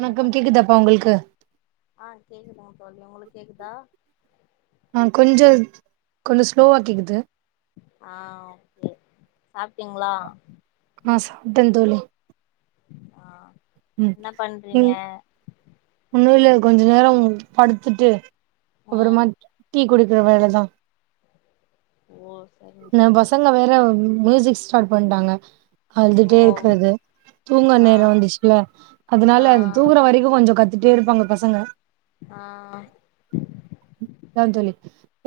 என்ன கேக்குதாப்பா உங்கள்க்கு கேக்குது ஆ தோழி உங்குளுக் கேக்குதா ஆ கொஞ்ச கொஞ்சோ ஸ்லோவா கேக்குது சாப்டிங்ளா ஆ சாப்டந் தோழி ஆ ம் ன்ன பண்றீங்க னு இல்ல கொஞ்ச நேரம் படுத்துட்டு அப்பறமா ம் டீ குடி க்ற வேல தா ஓ சரிங்க ந சரிங்க பசங்க தோழி வேற மியூசிக்ஸ் ஸ்டாட் பண்ட்டாங்க ஓ அழுதுட்டே இருக்கிறது தூங்க ஆ நேரோ வந்துச்சுல அதுனால ஆ அது தூங்குற வரைக்கூ கொஞ்சோ கத் திட்டே இருப்பாங்க பசங்க ஆ தா தோழி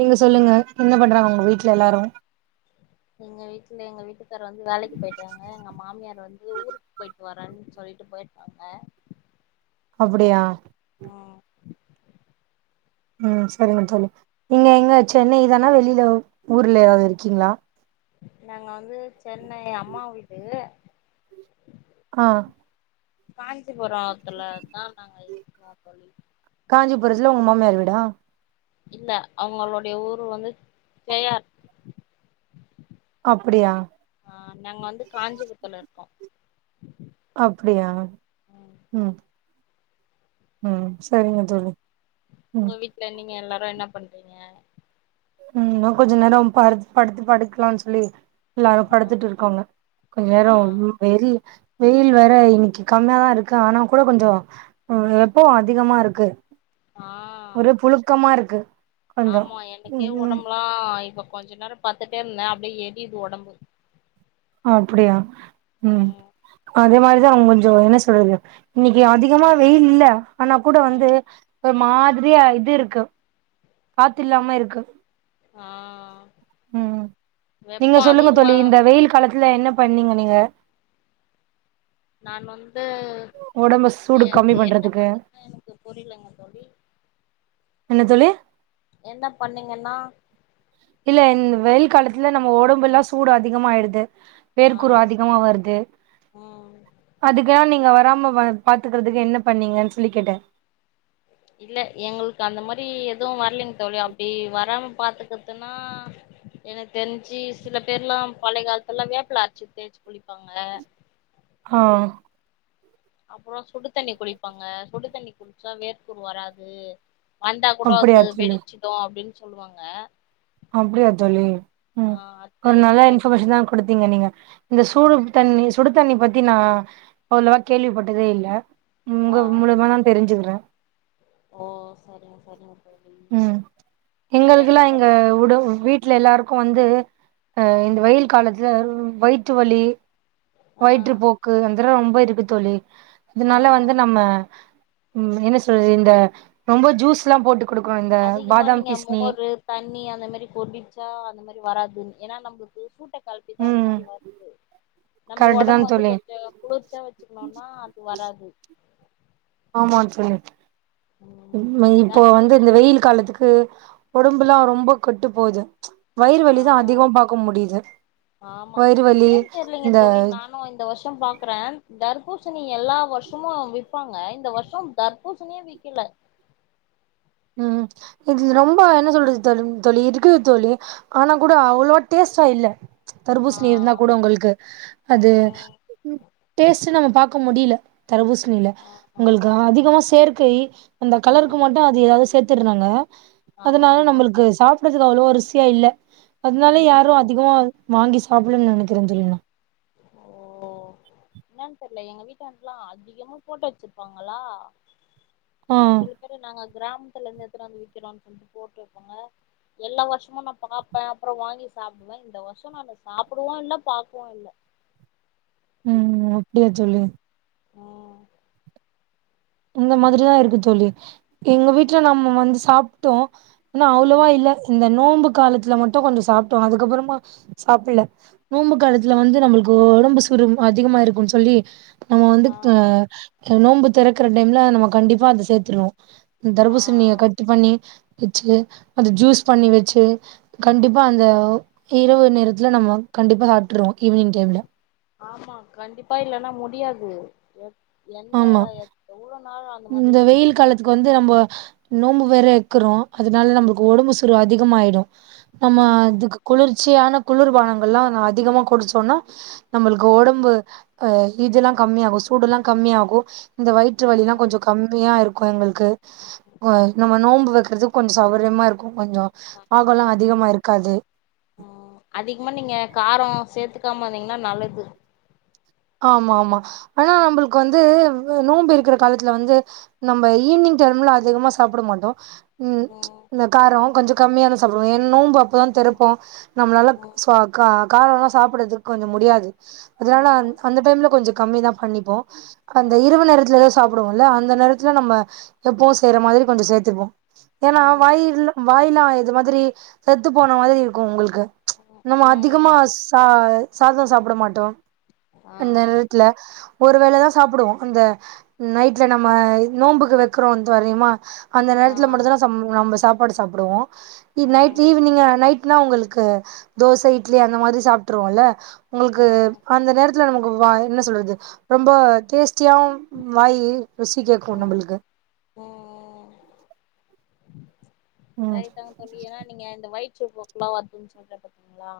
நீங்க சொல்லுங்க என்ன பண்றாங்க உங்க வீட்ல எல்லாரூ எங்க வீட்ல எங்க வீட்டுக்கார் வந்து வேலைக்கு போயிட்டாங்க எங்க மாமியார் வந்து ஊருக்கு போயிட் வரேன்னு சொல்லிட்டு போயிருக்காங்க அப்டியா ம் ம் சரிங்க தோழி நீங்க எங்க சென்னை தானா வெளியில ஊர்ல எதா இருக்கீங்களா நாங்க வந்து சென்னை அம்மா வீடு ஆ காஞ் சிபுரோ இருக்குல அதா நாங்க இருக்கோ தோழி காஞ்சிபுரத்துல மாமியார் வீடா இல்ல அவங்களுடைய ஊர் வந்து பேயார் அப்டியா ஆ நாங்க வந்து காஞ்சிபுரத்துல இருக்கோ அப்டியா ம் ம் சரிங்க தோழி ம் உங்க வீட்ல நீங்க எல்லா ரு என்ன பண்றீங்க இன்னு கொஞ்ச நேரோ படுத் படுத்து படுக்கலான் சொல்லி எல்லாரூ ஆ படுத்துட்டு இருக்காங்க கொஞ்ச ஆ நேரோ வெளி வெயில் வேற இன்னைக்கி கம்யாதாருக்கு ஆனா கூட கொஞ்சொ வெப்பொ அதிகமா இருக்கு ஆ ஒரே புழுக்கமா இருக்கு கொஞ்சொ கே ஒடம்புலா ஆ இப்ப கொஞ்சொ நேரோ பத்துட்டே இருந்தே அப்டியே எரியுது ஒடம்பு அப்டியா உம் ம் அதே மாரி து அவங் கொஞ்சொ என்ன சொல்றது இன்னைக்கி அதிகமா வெயில் இல்ல ஆனா கூட வந்து ம் மாதிரியா இது இருக்கு காத்தில்லாம இருக்கு ஆஹ் உம் நீங்க சொல்லுங்க தோழி இந்த வெயில் காலத் துல என்ன பண்ணிங்க நிக நான் வந் ஒடம்ப சூடு கம்மி என்ன பண்றதுக்கு பண்ணீங்கன்னா எனக்கு புரியலங்க தோழி என்ன தோழி என்ன பண்ணிங்கன்னா இல்ல இந் வெயில் காலத்துல நம்ம ஒடம்புல்லா சூடு அதிகமாயிடுது ஆ வேர்க்குறு அதிகமா வருது ம் அதுக்கெலா நீங்க வருத் வராம வ பாத்துக்றதுக்கு என்ன பண்ணிங்கன் சொல்லி கேட்டே இல்ல எங்களுக்கு அந்த மாரி எதுவு வரலைங் தோழி ஈ வராம பாத்துக்றத்துனா எனக் தெரிஞ்சி சில பேர்லா பழைய காலத்துல்லா வேப்ல அரச்சு தேச்சு குளிப்பாங்க ஹா அப்புறொ சுடு தண்ணி குளிப்பாங்க சுடு தண்ணி குளிச்சா வேர்குரு வராது வந்தா கூட அப்டியா அது தோழி வெடிச்சிடு அப்டின் சொல்லுவாங்க அப்டியா தோழி உம் ஆ அதுதா ஒரு எனக்கு நல்ல தெரியு இன்ஃபர்மேஷன் தா குடுத்திங்க நீங்க இந்தஸ் சூடு தண்ணி சுடு தண்ணி பத்தி நா அவ்ளவா கேள்விப்பட்டதே இல்ல ஆ உங்க மூலமா தா தெரிஞ்சுக்குறே ஓ சரிங்க சரிங்க தோழி உம் நீங்க என்ன எங்களுக்குலா இங்க பண்ணிட்ருக்க உட வீட்ல எல்லாருக்கு வந்து அஹ் இந்த வெயில் காலத்துல வ்வயிற்று வலி ஆ வயிற்று போக்கு அந்ர ரொம்ப இருக் கு தோழி ஆ இதனால வந்து நம்ம உம் என்ன சொல்றது இந்த ரொம்ப ஜூஸ்ஸுலா போட்டு குடுக்கணு இந்த அதிகமா பாதாம் நீங்க கிஸ்னி மோரு தண்ணி அந்த மாரி குடிச்சா அந்த மாரி வராது ஏன்னா நமக்கு [unintelligible] கழட்டிதான் அந்த ம் மாரி வருது நம்ம கரெக்ட் தா உடம்பு வந்து தோழி கொஞ்சம் குளிர்ச்சா வச்சுக்கணும்னா அது வராது ஆமா தோழி ம் இப்போ வந்து இந்த தர்பூசணி வெயில் காலத்துக்கு உடம்புல்லாம் ரொம்ப விட்டு போகுது வயிறு ஆ வலிதா அதிகமா பாக்க முடியுது ஆமா வயிறு வலி என்னன்னு தெரியலங்க இந்த தோழி நானும் இந்த வருஷம் பாக்குறேன் தர் தர்பூசணி எல்லா வருஷமும் விப்பாங்க இந்த வருஷம் தர்பூசணியே விக்கில ம் இது ரொம்ப என்ன சொல்றது தோழி இருக்குது தோழி ஆனா கூட அவ்வளவா டேஸ்டா இல்ல ஆ தர்பூசணி இருந்தா கூட உங்களுக்கு அது ம் டேஸ்ட் நம்ம பாக்க முடியல தர்பூசணியில ஆ ஆ உங்களுக்கு அதிகமா சேர்க் கை அந்த கலருக்கு ம் மட்டும் அது ஏதாவது சேர்த்திருறாங்க ஆமா அதனால ஆமா நம்மளுக்கு சாப்பிட அது அவ்ளோ ருசியா இல்ல அதனால யாரும் ம் அதிகமா வாங்கி சாப்பிடும்னு நினைக்கிறேன் தோழி நான் ஓ என்னன்னு தெர்ல எங்க வீடான்லா அதிகம போட்டோ வச்சிருப்பாங்களா ஆ சில பேரு நாங்க அக் கிராமத்துலந்து எத்துணு வந்து விக்கிறோ சொல்ட்டு போட்டு வைப்பாங்க எல்லா வருஷமோ நா பாப்ப அப்றோ வாங்கி சாப்டுவே இந்த வருஷ நானு சாப்டடுவு இல்ல பாக்கவு இல்ல ம் அப்டியா சொல்லு ம் இந்த இப் மாதிரியா இருக்கு சொல்லு எங்க வீட்டுல ம் நம்ம வந்து சாப்ட் டோ ன்னா அவ்ளோவா ம் இல்ல இந்த நோம்புக் காலத்துல மட்டோ கொஞ்சோ சாப்பிட்டோ அதுக்கப்புறமா சாப்புல்ல நோம்பு காலத்துல வந்து நம்மளுக்கு உடம்பு சுரு அதிகமா இருக்கோன்னு சொல்லி நம்ம வந்து ஆ ஆ நோம்பு தூறக் இருக்குற டைம்ல நம கண்டிப்பா அத சேத்துருவோ ஆ தர்பூசணிய கட்டு பண்ணி வச்சு அது ஜூஸ் பண்ணி வச்சு கண்டிப்பா அந்த ம் இரவு நேரத்துல நம்ம கண்டிபா சாப்ட்டுருவோ ஈவினிங் டைம்ல ஆமா கண்டிப்பா இல்லைன்னா முடியாது எந்தா ஆமா எத் எவ்ளோன் இந்த வெயில் காலத்துக்கு வந்து நம்போ நோம்பு வேற இக்கிறோ அதனால நம்ளுக்கு ஒடம்பு சூறு அதிகமாயிடு நம்ம ம் அதுக்கு குளிர்ச்சியானப் குளிர்பானங்கள் லா அதிகமா குடிச்சோனா நம்பளுக்கு ம் ஒடம்பு அஹ் இதெல்லா கம்மியாகோ சூடுடேல்லா கம்மியாகு இந்த வயிற்று வலிலா ம் கொஞ்சோ யா இருக்கோ எங்களுக்கு நம்ம நோம்பு வெக்கறது கொஞ்சம் சௌரியமா இருக்கோ கொஞ்சோ பாகொலா ஆ அதிகமா இருக்காது ம் இருக்காமந்தீங்கன்னா நல்லது ஆமா ஆமா ஆனா நம்மளுக்கு வந்து நோம்பு இருக்குற காலத்துல வந்து நம்ம ஈவினிங் டைம்ல அதிகமா சாப்ட மாட்டோ உம் ம் இந்த காரோ கொஞ்சோ கம்மிய தா சப்டுவோ ஏன் நொம்பு அப் அப்பதா ம் தெரப்போ நம்மளால ம் சுவ க காரோ ல சாப்டுறதுக்கு கொஞ்சோ முடியாது அதனால ம் வந் இல்ல கொஞ்சோ கம்மி தா பண்ணிப்போ அந்த ம் இரவு நேரத்துல சாப்பிடுவோம் இல்ல அந்த நேரத்துல நம்ம எப்போவும் செய்யற மாதிரி கொஞ்சம் சேத்திப்போம் ஏன்னா ம் வாயில் வாயலாம் ஆய் இந்த மாதிரி செத்து போன மாதிரி இருக்கும் உங்களுக்கு ம் நம்ம அதிகமா ம் ச சாதம் சாப்பிட மாட்டோம் ஆ அந்த நேரத்துல ஒருவேளதான் சாப்பிடுவோம் அந்த நைட்ல நம்ம நோன்ம்புக்கு வெக்கிறோம் தொரயிமா அந்த ஆ நேரத்துல மட்டும் தான் நம்ப சாப் போட்டு சாப்பிடுவோம் நைட் ம் ஈவினிங் அ நைட் னா உங்களுக்கு தோச இட்லி அந்த மாதிரி சாப்பிட்டுருவோம்ல்ல உங்களுக்கு ம் அந்த நேரத் இல்ல நமக்கு என்ன சொல்றது ரொம்ப டேஸ்டியாவும் வாயி ருசி கேட்கும் நம்பளுக்கு ஓ ம் சரிதாங்க சொல்லி ஏன்னா [unintelligible] நீங்க இந்த வயிற் போக்குலாம் வத்துச்ச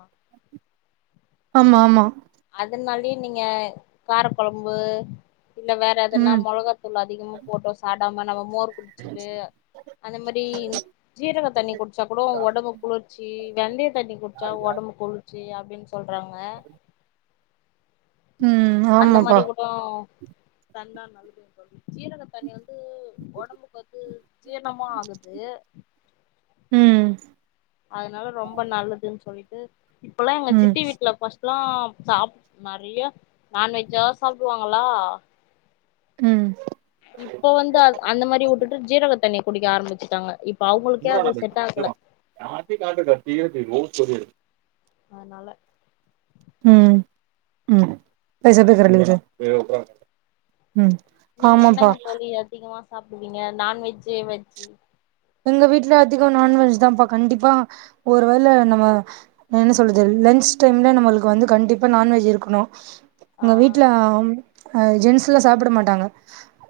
[unintelligible] ஆமா ஆமா அதனாலயே நீங்க கார கொழம்பு இல்லே வேற எதன்னா ம் மொளகாத்தூள் அதிகமா போட்டோ சாப் த [unintelligible] மோர் குடிச்சிட்டு அந்த மாரி ஜீரக தண்ணி குடிச்சா கூட உடம்பு குளிர்ச்சி வெந்தய தண்ணி குடிச்சா உடம்பு குளிர்ச்சி அப்டியா அப்படின்னு சொல்றாங்க உம் ஆமாப்பா தண்ணான் நல்லது சொல்லுது சீரக தண்ணி வந்து உடம்புக்கு வந்து ஜீரணமும் ஆகுது ம் அதனால ரொம்ப நல்லதுன்னு சொல்லி [unintelligible] இப்பெல்லா எங்க ம் சித்தி வீட்டுல ஃபர்ஸ்ட் எல்லா சாப்ப நெறைய நான்வெஜ்ஜா சாப்பிடுவாங்களா ம் இப்ப வந்து அ அந்த மாரி விட்டுட்டு ஜீரக தண்ணி குடிக்க ஆரம்பிச்சுட்டாங்க இப் [unintelligible] செரி அனால உம் உம் பேசர பேசர பேச நீங்க என்னங்க தோழி அதிகமா சாப்பிடுவீங்க நான்வெஜ்ஜூ வெஜ்ஜூ எங்க வீட்டுல அதிகம் நான்வெஜ் தான்ப்பா கண்டிப்பா ஒரு வேல நம்ம என்ன சொல்றது லன்ச் டைம்ல நம்மளுக்கு வந்து கண்டிப்பா நான்வெஜ் இருக்கணும் உங்க வீட்டுல ஆ ஆம் அஹ் ஜென்ஸ் எல்லா சாப்பிட மாட்டாங்க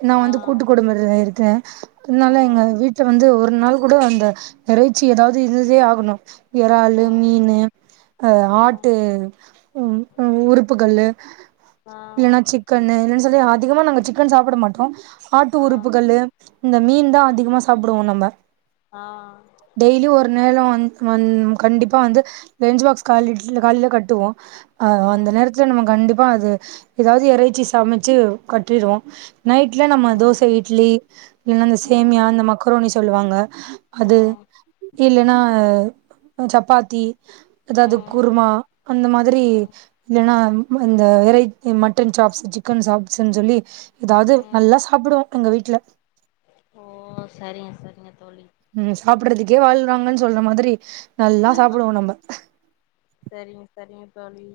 நான் ஆ வந்து கூட்டுக்குடும்ப இருக் க்கே இருந்தாலு எங்க ம் வீட்டுல து ஒரு நாள் கூட அந்த எறைச்சி ஏதாவது இருந்ததே ஆகணும் இறால்லு ம் மீனு ம் ஆட்டு உம் உ உறுப்புக்கள் இல்லைன்னா ஆ சிக்கன்னு இல் ல்ல அதிகமா நாங்க சிக்கன் சாப்பிட மாட்டோம் ஆட்டு உறுப்புகள்ளு இந்த மீன் தான் அதிகமா சாப் சாப்படுவோம் நம்ப ஆ ஆ டெய்லி ஒரு நேரம் வந்து வந் கண்டிப்பா வந்து லஞ்சு பாக்ஸ் கால் இட்ல காலிலே கட்டுவோ அவ் அந்த ம் நேரத்துல நம்ம கண்டிப் பா அது எதாவது எறைச்சி சம ச்சி கட்டிருவோ நைட்ல நம்ம தோச, ம் இட்லி, இல்லந்த ம் சேமியா இந்த மக் ரோனி சொல்லுவாங்க அது ம் இல்லன்னா உ சப்பாத்தி அதாவது ம் குருமா அந்த மாதிரி ம் இல்லன்னா ம் அந்த எறை இ மட்டன் சாப்ஸ் சிக்கன் சாப்ஸ்சுன் சொல்லி எதாவது ம் நல்லா சாப்புடுவோ எங்க வீட்ல ஓ சரிங்க சரிங்க தோழி பட்றதுக்கே வாழ்றாங்கன் சொன்ன மாதிரி நல்லா சாப்புடுவோ நம்ம சரிங்க சரிங்க தோழி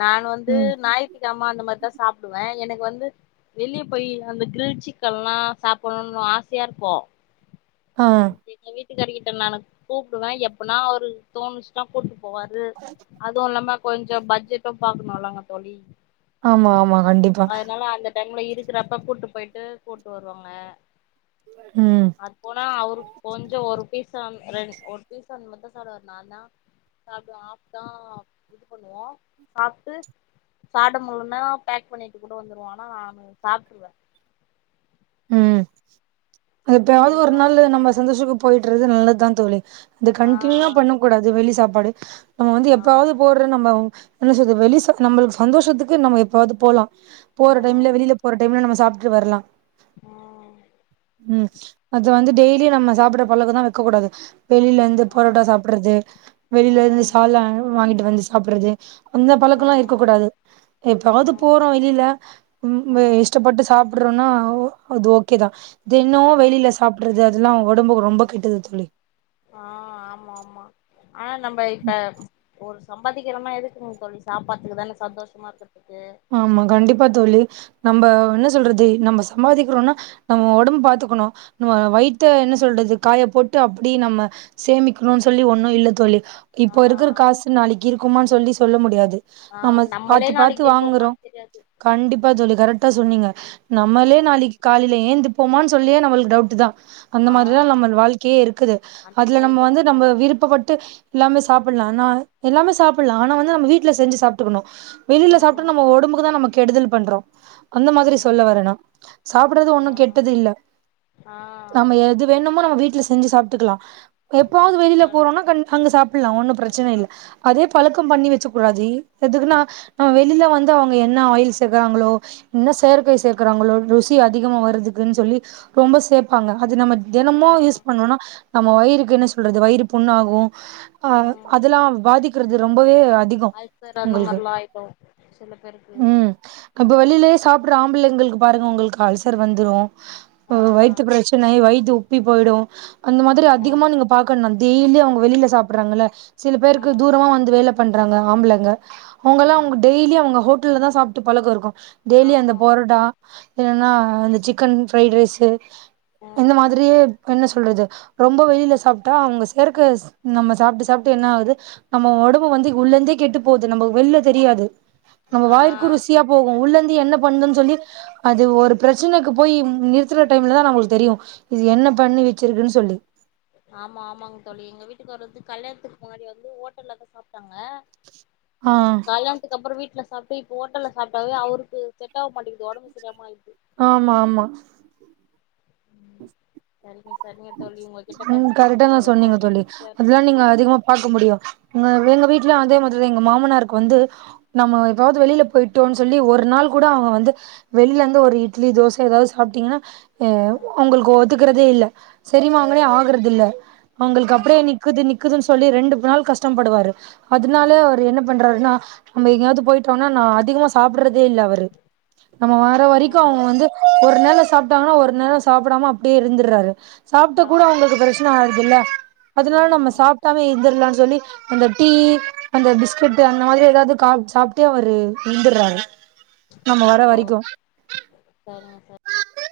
நான் வந்து ம் ஞாய்த்துகெழம அந்த மார் தா சாப்டுவே எனக்கு வந்து வெளிய போய்லா அந்த க்ரில் சிக்கன்ல்லா சாப்பட்ணுன் ஆசையாருக்கு ஆஹ் வீட்டு காருக்கிட்ட நானு கூப்டுவே எப்பன்னா அவருக் தோணுச்ன்னா கூப்ட்டு போவாரு அதுவு இல்லாம கொஞ்சோ பட்ஜெட்டு பாக்கணுல்லங்க தோழி ஆமா ஆமா கண்டிப்பா அதனால அந்த டைம்ல இருக்கறப்ப கூட்டு போய்ட்டு கூட்டு வருவாங்க ம் அது போனா அவரு கொஞ்சோ ஒரு பீசு அந் ரெண் ஒரு பீசு அந் மார் தா சாப்டுவாரு நா தா சாப்டுவே ஹாஃப் தா இது பண்ணுவோ சாப்ட்டு சாப்ட முல்லன்னா பேக் பண்ணிட்டு கூட வந்துருவோ ஆனா நா சாப்ட்டுருவே உம் எதாவ்து எனக்கு ஒரு ரொம்ப நாளு நம்ம சந்தோஷக்கு போய்ட்டு ண்றது நல்லத் தா தோழி அது ஆ கன்ட்னியூவா பண்ண கூடாது வெளி சாப் பாடு நம்ம வந்து ஆ எப்பாவ்து போட்ற நம்ம என்ன சொல்றது வெளி சா நம்மளுக் சந்தோஷத்துக்கு நம்ம எப்பாவ்து போலா போற டைம்ல ம் வெளில போற டைம்ல நம்ம சாப்ட் டு வர்லா ம் உம் அது வந்து டெய்லி நம்ம சாப்பட்ற பழக்க தா வெக்க கூடாது வெளிலருந்து ஆ பொரோட்டா சாப்பிட்றது வெளிலருந்து ம் சால்னா வாங்கிட்டு வந்து சாப்ட்றது அந்த பழக்கலா இருக்க ம் கூடாது எப்பவாது ம் போறோ வெளில உம் வெ ம் இஷ்டப்பட்டு சாப்ட் ட்றோனா அவ் அது ஓகேதா தென்னோ ஆ வெளில சாப்ட்றது அது அதுலா ஒடம்புக்கு ரொம்ப கெட்டது தோழி ஆஹ் ஆமா ஆமா ஆனா நம்ப இப்ப ஒரு சம்பாதிக்கிறனா எதுக்குங்க தோழி சாப்பட்றத்துக்கு தானே சந்தோஷமா இருக்க ஆமா கண்டிப்பா தோழி நம்ப என்ன சொல்றது நம்ம சம்பாதிக்றோனா ஆஹ் ஒடம்ப பாத்துக்கணு நம்ம வயித்த என்ன சொல்றது காய போட்டு அப்டி நம்ம சேமிக்கணுன் சொல்லி ஒன்னு இல்ல தோழி ஆ இப்போ இருக்கிற காசு நாளைக்கு இருக் குமான் சொல்லி சொல்ல முடியாது ஆஹ் நம்மளே நாளைக் து வாங்குறோ கண்டிப்பா தோழி கரெக்டா சொன்னீங்க நம்மளே ம் நாளைக்கு காலைல ஏந்திப்போமான் சொல்லியே நம்மளுக்கு டவுட்டு தா அந்த ஆ மாரிதா நம்மள் வாழ்க்கையே இருக்குது அந்த அதுல நம்ம மாரிதாங்க வந்து நம்ம தோழி விருப்பப்பட்டு எல்லாமே சாப்பிட்லா ஆனா எல்லாமே சாப்புட்லா ஆன வந்து நம்ம வீட்ல செஞ்சு சாப்ட்டுக்கணு வெளில சாப் ம் ஒடம்புக்குதா நம்மக் கெடுதல் பண்றோ அந்த மாதிரி ம் சொல்ல வரே நா சாப்ட்றது ஆ ஒன்னு கெட்டதில்ல ஆ நம்ம எது வேணுமோ நம்ம வீட்ல செஞ் செஞ்சு சாப்ட்டுக்கலா எப்பாவ்து கரெக்ட் வெளில கரெக்ட் போறோனா கண் அங்க சாப்புட்லா ஒன்னு பிரச்சன அதுதா இல்ல அதே பழக்கம் பண்ணி வச்சுக் [unintelligible] எதுக்குன்னா நா வெ இதுல வந்து அவ்ங்க என்ன ஆயில் சேக்குறாங்களோ என்ன செயற்கை சேக்கறாங்களோ ருசி அதிகமா வரதுக்குன்னு சொல்லி ரொம்ப சேப்பாங்க அது நம்ம ஆ தினமு யூஸ் பண்ணோனா நம்ம வயிறுக்கு என்ன சொல்றது வயிறு புண்ணாகு அஹ் ம் அதெல்லா பாதிக்றது ரொம்பவே அதி அல்சர் அந்த மார்லா ஆய்க்கு சில பேருக்கு வெளிலே சாப்ட்ற ஆம்பளைங்களுக்கு பாருங்க அவ்ங்களுக்கு அல்சர் வந்துரு இப்ப ஆ வய்த்து பிரச்சன வய்த்து உப் ப்பி போய்டு அந்த மாதிரி அதிகமா ம் நீங்க பாக்கன் நந் டெய்லி அவங்க வெளில சாப்டறாங்கல்ல சில பேருக்கு ம் தூரமா வந்து வேலப் பண்றாங்க ஆம்பளங்க அவ்ங்கல்லா அவ்ங் ம் டெய்லி அவங்க ஹோட்டல்தா சாப்ட்டு பழக்க இருக்கு டெய்லி அந்த ஆமா போருடா ஏன்னா இந்த சிக்கன் ஃபிரைடு ரைஸு இந்த ம் மாதிரியே என்ன சொல்றது ரொம்ப வெயில சாப்ட்டா அவ்ங்க சேர்க்க நம்ம சாப்ட்டு சாப்ட்டு என்ன ஆகுது நம்ம ஒடம்பு வந்து உள்ளந்தே கெட்டு போது நம்ம வெள்ல தெர்யாது நம்ம ஆ வாய்க்கு ருசியா போகு உள்ளந் என்ன பண்ணுன்னு சொல்லி அது ஒரு பிரச்சனைக்கு போய் நிறுத்துற டைம்லதா நம்ளுக்கு தெரியு இது என்ன பண்ணி வச்சிருக்குன்னு சொல்லி ஆமா ஆமாங்க தோழி எங்க வீட்டுகாரர்த்க் கல்யாணத்துக்கு முன்னாடி வந்து ஓட்டல்லதா சாப் ட்டாங்க ஆ கல்யாணத்துக்கு அப்றோ வீட்ல சாப்ட்டு இப்ப ஹோட்டல்ல சாப்ட்டாவே அவருக்கு செட் ஆவ் மாட்டிங்து ஒடம்பு சரியாம ஆயிடுது ஆமா ஆமா [inaudible] சரிங்க தோழி உங்ககிட்ட ம் பேசுனது கரெக்டா எனக்கு தான் ரொம்ப சொன்னீங்க சொல்லி மகிழ்ச்சியா அதெல்லாம் இருந்தது நீங்க அதிகமா பார்க்க முடியும் எங்க வீட்டுலாம் அதே மாதிரி எங்க மாமனார் வந்து நம்ம எதாவது வெளியில போயிட்டோம் சொல்லி ஒரு நாள் கூட அவங்க வந்து வெளியில இருந்து ஒரு இட்லி தோசை ஏதாவது சாப்பிட்டீங்கன்னா ஏ ம் உங்களுக்கு ஒத்துக்கறதே இல்லை சரிமாங்களே ம் ஆகுறது இல்ல அவங்களுக்கு அப்படியே ம் நக்குது நிக்குதுன்னு சொல்லி ரெண்டு நாள் கஷ்டப்படுவாரு ஆ அதனாலே அவரு என்ன பண்றாருன்னா நம்ம எங்கயாவது போயிட்டோம்னா நான் அதிகமா சாப்பிடுறது இல்லை அவரு நம்ம வாற வரைக்கும் ஓ அவங்க வந்து ஒரு நாள் சாப்பிட்டாங்கன்னா ஒரு நேரம் சாப்பிடாம அப்படியே இருந்துடுறாரு சாப்பிட்ட ஆ கூட உங்களுக்கு பிரச்சனை ஆ ல்ல அதனால நம்ம ம் சாப்பிட்டாமே இருந்திரலாம்னு சொல்லி அந்த டீ அந்த பிஸ்கெட் ம் அந்த மாதிரி ஏதாவது சாப்பிட்டே அவரு இருந்துடுறாரு நம ஓ வர வரைக்கும் சரிங்க சார்